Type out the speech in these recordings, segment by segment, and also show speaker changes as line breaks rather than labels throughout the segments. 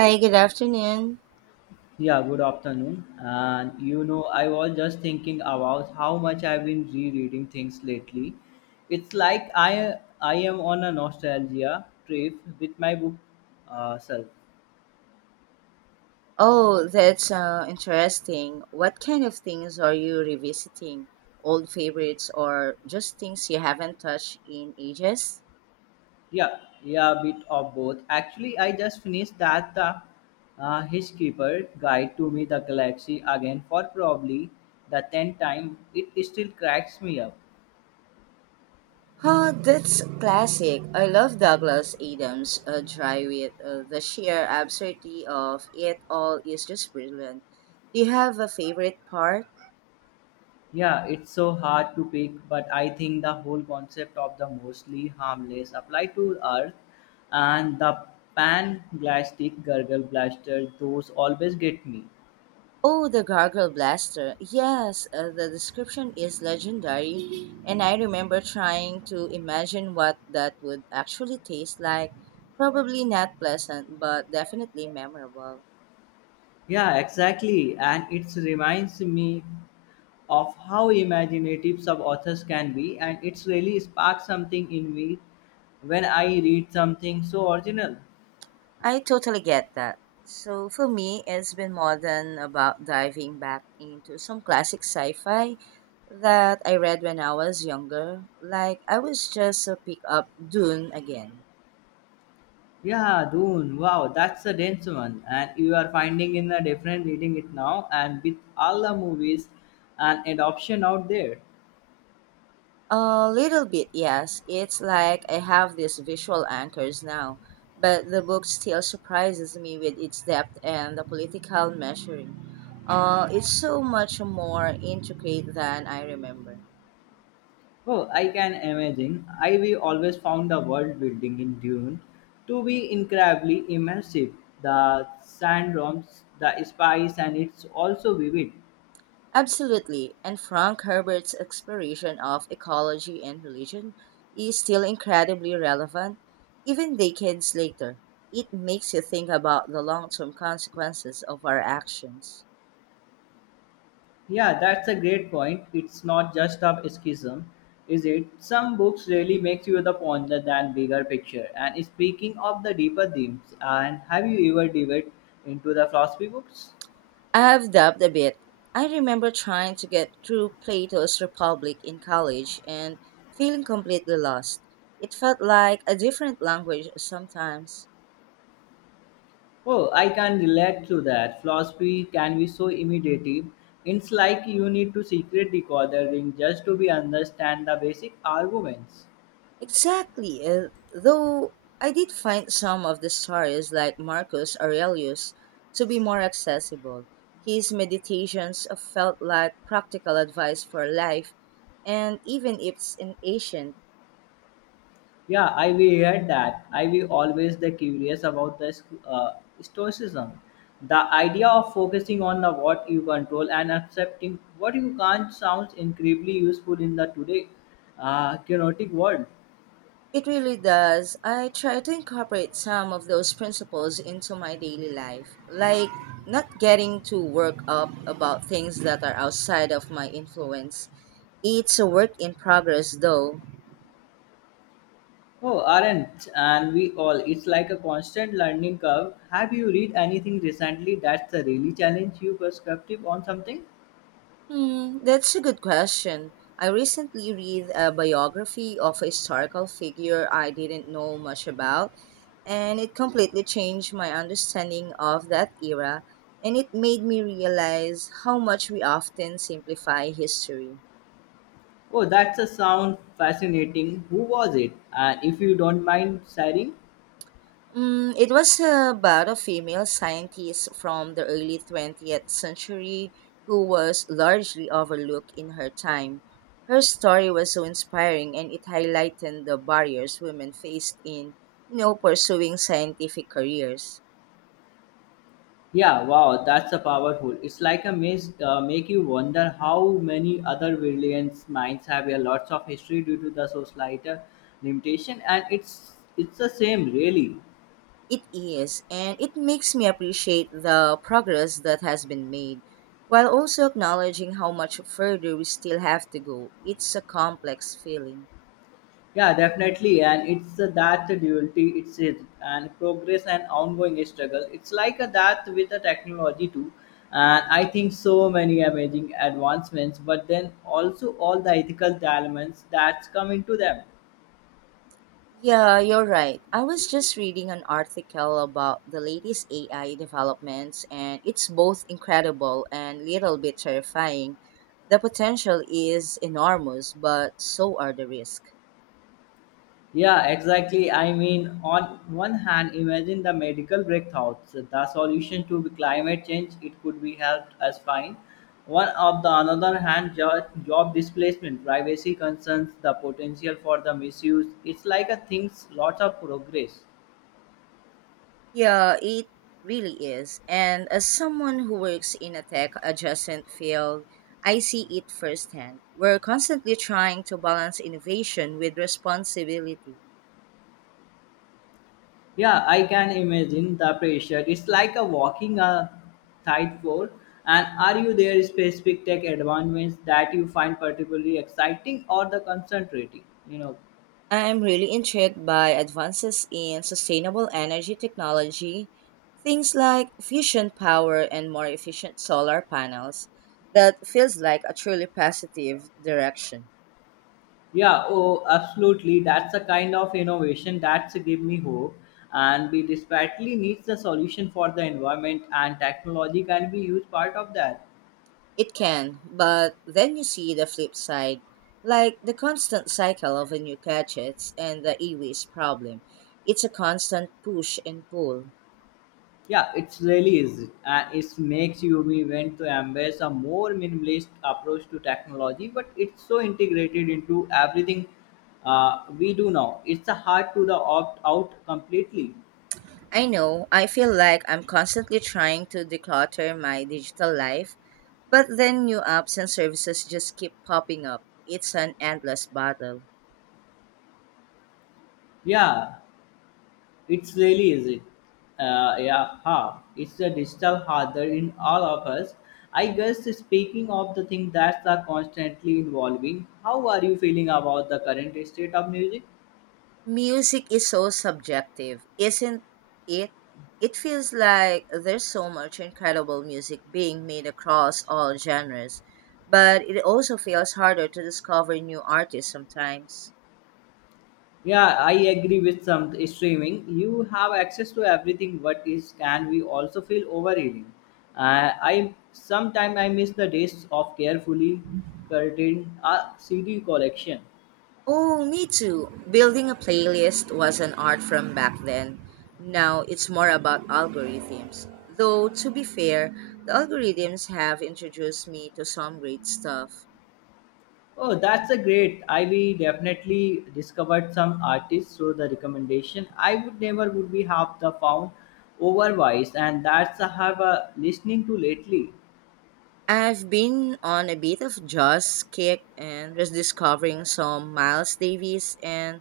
Hi, good afternoon.
Yeah, good afternoon. And I was just thinking about how much I've been rereading things lately. It's like I am on a nostalgia trip with my book self.
Oh, that's interesting. What kind of things are you revisiting? Old favorites or just things you haven't touched in ages?
Yeah, yeah, a bit of both. Actually, I just finished that Hitchkeeper Guide to Me the Galaxy again for probably the 10th time. It still cracks me up.
Huh, that's classic. I love Douglas Adams' Dry Wit. The sheer absurdity of it all is just brilliant. Do you have a favorite part?
Yeah, it's so hard to pick, but I think the whole concept of the mostly harmless apply to Earth and the pan-blastic gurgle blaster, those always get me.
Oh, the Gargle Blaster. Yes, the description is legendary, and I remember trying to imagine what that would actually taste like. Probably not pleasant, but definitely memorable.
Yeah, exactly. And it reminds me of how imaginative some authors can be, and it's really sparked something in me when I read something so original.
I totally get that. So, for me, it's been more than about diving back into some classic sci fi that I read when I was younger. Like, I was just to pick up Dune again.
Yeah, Dune. Wow, that's a dense one. And you are finding in a different reading it now, and with all the movies and adoption out there.
A little bit, yes. It's like I have these visual anchors now, but the book still surprises me with its depth and the political measuring. It's so much more intricate than I remember.
Oh, I can imagine. I we always found the world building in Dune to be incredibly immersive. The sandworms, the spice, and it's also vivid.
Absolutely, and Frank Herbert's exploration of ecology and religion is still incredibly relevant, even decades later. It makes you think about the long term consequences of our actions.
Yeah, that's a great point. It's not just of escapism, is it? Some books really makes you the ponder than bigger picture. And speaking of the deeper themes, and have you ever dived into the philosophy books?
I've dabbed a bit. I remember trying to get through Plato's Republic in college and feeling completely lost. It felt like a different language sometimes.
Oh, I can relate to that. Philosophy can be so immediate. It's like you need to secret the ring just to be understand the basic arguments.
Exactly, though I did find some of the stories like Marcus Aurelius to be more accessible. His meditations felt like practical advice for life, and even if it's in ancient,
Yeah, I we heard that. I we always the curious about the uh, stoicism, the idea of focusing on the what you control and accepting what you can't sounds incredibly useful in the today chaotic world.
it really does. I try to incorporate some of those principles into my daily life, like not getting too worked up about things that are outside of my influence. It's a work in progress, though.
Oh, aren't and we all? It's like a constant learning curve. Have you read anything recently that's a really challenge you perspective on something?
Hmm, that's a good question. I recently read a biography of a historical figure I didn't know much about, and it completely changed my understanding of that era, and it made me realize how much we often simplify history.
Oh, that's a sound fascinating. Who was it? And if you don't mind sharing.
Mm, it was about a female scientist from the early 20th century who was largely overlooked in her time. Her story was so inspiring and it highlighted the barriers women faced in, you know, pursuing scientific careers.
Yeah, wow, that's a powerful. It's like a maze, make you wonder how many other brilliant minds have a lots of history due to the societal limitation, and it's the same really.
It is, and it makes me appreciate the progress that has been made, while also acknowledging how much further we still have to go. It's a complex feeling.
Yeah, definitely, and it's that duality. It's it and progress and ongoing struggle. It's like a, that with the technology too, and I think so many amazing advancements, but then also all the ethical dilemmas that's come into them.
Yeah, you're right. I was just reading an article about the latest AI developments, and it's both incredible and little bit terrifying. The potential is enormous, but so are the risks.
Yeah, exactly. I mean, on one hand, imagine the medical breakthroughs, the solution to climate change. It could be helped as fine. One of the another hand, job displacement, privacy concerns, the potential for the misuse. It's like a things, lots of progress.
Yeah, it really is. And as someone who works in a tech adjacent field, I see it firsthand. We're constantly trying to balance innovation with responsibility.
Yeah, I can imagine the pressure. It's like a walking a tight floor. And are you there specific tech advancements that you find particularly exciting or the concentrating? You know.
I am really intrigued by advances in sustainable energy technology, things like fusion power and more efficient solar panels. That feels like a truly positive direction.
Yeah, oh, absolutely. That's a kind of innovation that's give me hope. And we desperately needs a solution for the environment, and technology can be used part of that.
It can, but then you see the flip side, like the constant cycle of new gadgets and the e waste problem. It's a constant push and pull.
Yeah, it's really is. It makes you we want to embrace a more minimalist approach to technology, but it's so integrated into everything we do now. It's a hard to the opt out completely.
I know, I feel like I'm constantly trying to declutter my digital life. But then new apps and services just keep popping up. It's an endless battle.
Yeah. It's really easy. It. Yeah, ha. It's the digital harder in all of us. I guess speaking of the thing that's are constantly evolving, how are you feeling about the current state of music?
Music is so subjective, isn't it? It feels like there's so much incredible music being made across all genres, but it also feels harder to discover new artists sometimes.
Yeah, I agree with some streaming. You have access to everything, but is can we also feel overeating? I sometimes I miss the days of carefully curating a CD collection.
Oh, me too. Building a playlist was an art from back then. Now it's more about algorithms. Though, to be fair, the algorithms have introduced me to some great stuff.
Oh, that's a great. I we definitely discovered some artists through the recommendation. I would never would be have the found otherwise, and that's I have a listening to lately.
I've been on a bit of jazz kick and was discovering some Miles Davis, and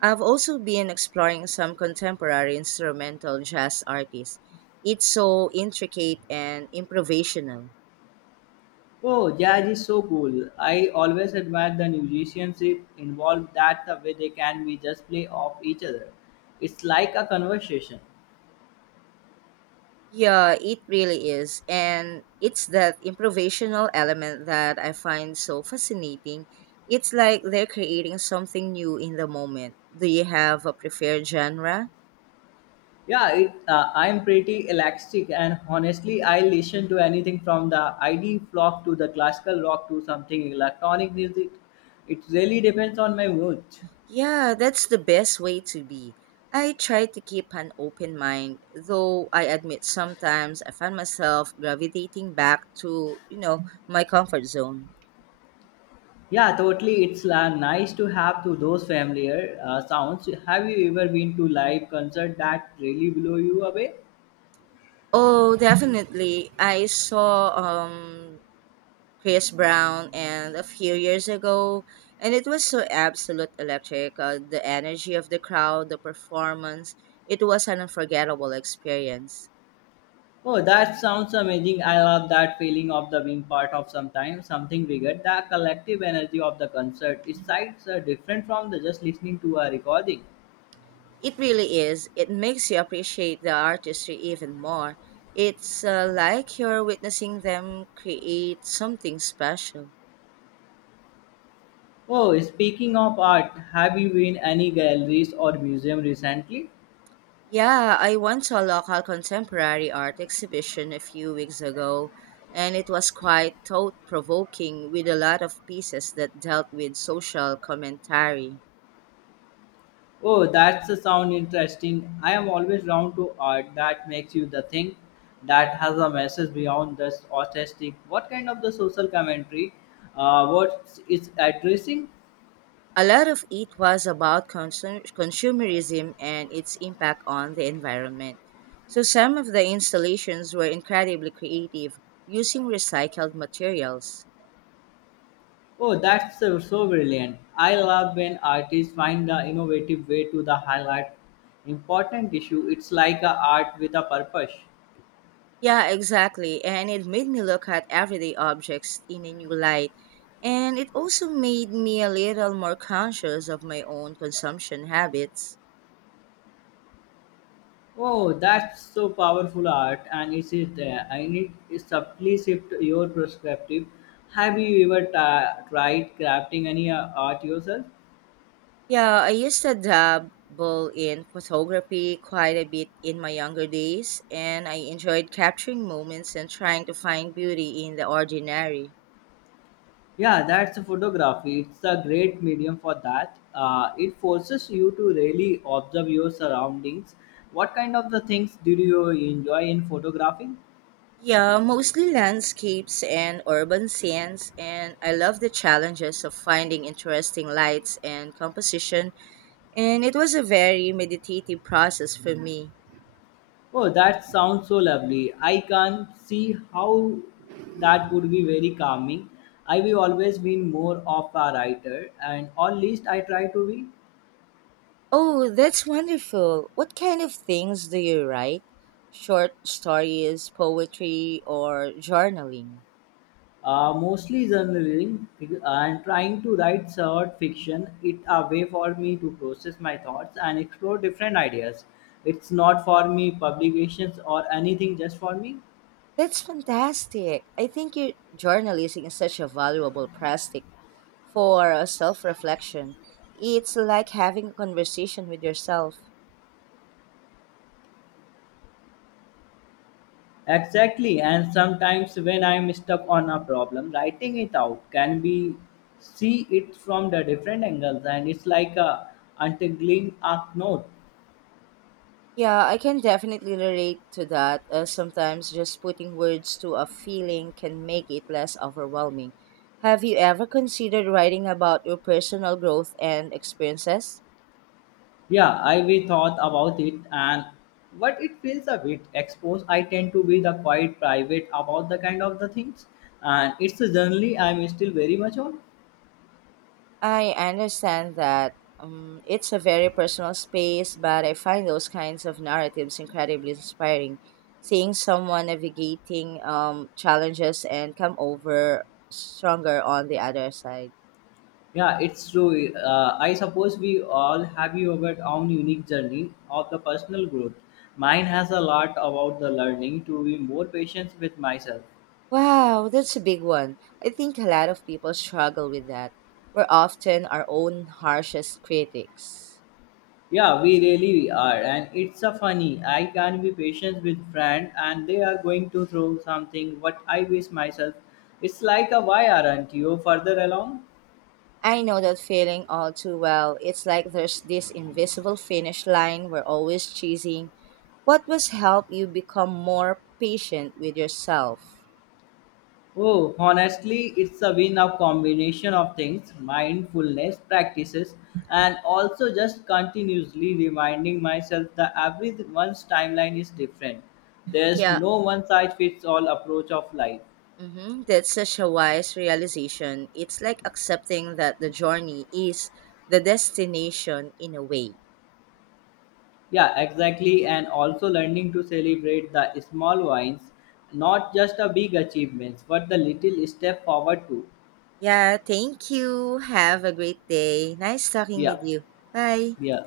I've also been exploring some contemporary instrumental jazz artists. It's so intricate and improvisational.
Oh, jazz is so cool. I always admire the musicianship involved. That the way they can be just play off each other. It's like a conversation.
Yeah, it really is. And it's that improvisational element that I find so fascinating. It's like they're creating something new in the moment. Do you have a preferred genre?
Yeah, I'm pretty elastic, and honestly, I listen to anything from the ID flock to the classical rock to something electronic music. It really depends on my mood.
Yeah, that's the best way to be. I try to keep an open mind, though I admit sometimes I find myself gravitating back to, you know, my comfort zone.
Yeah, totally. It's nice to have to those familiar sounds. Have you ever been to live concert that really blow you away?
Oh, definitely. I saw Chris Brown and a few years ago, and it was so absolute electric. The energy of the crowd, the performance, it was an unforgettable experience.
Oh, that sounds amazing. I love that feeling of the being part of sometimes something bigger. The collective energy of the concert. It's sights are different from the just listening to a recording.
It really is. It makes you appreciate the artistry even more. It's like you're witnessing them create something special.
Oh, speaking of art, have you been any galleries or museum recently?
Yeah, I went to a local contemporary art exhibition a few weeks ago, and it was quite thought provoking with a lot of pieces that dealt with social commentary.
Oh, that's a sound interesting. I am always drawn to art that makes you the think, that has a message beyond just artistic. What kind of the social commentary? What it's addressing?
A lot of it was about consumerism and its impact on the environment. So, some of the installations were incredibly creative, using recycled materials.
Oh, that's so, so brilliant. I love when artists find the innovative way to the highlight important issue. It's like a art with a purpose.
Yeah, exactly. And it made me look at everyday objects in a new light. And it also made me a little more conscious of my own consumption habits.
Oh, that's so powerful art, and it is there. I need to subtly shift your perspective. Have you ever tried crafting any art yourself?
Yeah, I used to dabble in photography quite a bit in my younger days, and I enjoyed capturing moments and trying to find beauty in the ordinary.
Yeah, that's photography. It's a great medium for that. It forces you to really observe your surroundings. What kind of the things do you enjoy in photography?
Yeah, mostly landscapes and urban scenes, and I love the challenges of finding interesting lights and composition. And it was a very meditative process for me.
Oh, that sounds so lovely. I can see how that would be very calming. I've always been more of a writer, and or at least I try to be.
Oh, that's wonderful. What kind of things do you write? Short stories, poetry, or journaling?
Mostly journaling and trying to write short fiction. It's a way for me to process my thoughts and explore different ideas. It's not for me publications or anything, just for me.
That's fantastic. I think your journalism is such a valuable practice for self reflection. It's like having a conversation with yourself.
Exactly, and sometimes when I'm stuck on a problem, writing it out can be see it from the different angles, and it's like a untangling a note.
Yeah, I can definitely relate to that. Sometimes just putting words to a feeling can make it less overwhelming. Have you ever considered writing about your personal growth and experiences?
Yeah, I we thought about it, and but it feels a bit exposed. I tend to be the quite private about the kind of the things, and it's a journey I'm still very much on.
I understand that it's a very personal space, but I find those kinds of narratives incredibly inspiring. Seeing someone navigating challenges and come over stronger on the other side.
Yeah, it's true. I suppose we all have our own unique journey of the personal growth. Mine has a lot about the learning to be more patient with myself.
Wow, that's a big one. I think a lot of people struggle with that. We're often our own harshest critics.
Yeah, we really are, and it's a funny. I can be patient with friend, and they are going to throw something. What I wish myself. It's like a why aren't you further along?
I know that feeling all too well. It's like there's this invisible finish line we're always chasing. What was help you become more patient with yourself?
Oh, honestly, it's a win of combination of things, mindfulness practices, and also just continuously reminding myself that everyone's timeline is different. There's
Yeah,
no one size fits all approach of life.
hmm, that's such a wise realization. It's like accepting that the journey is the destination in a way.
Yeah, exactly, and also learning to celebrate the small wins, not just the big achievements, but the little step forward too.
Yeah, thank you. Have a great day. Nice talking
Yeah,
with you. Bye.
yeah.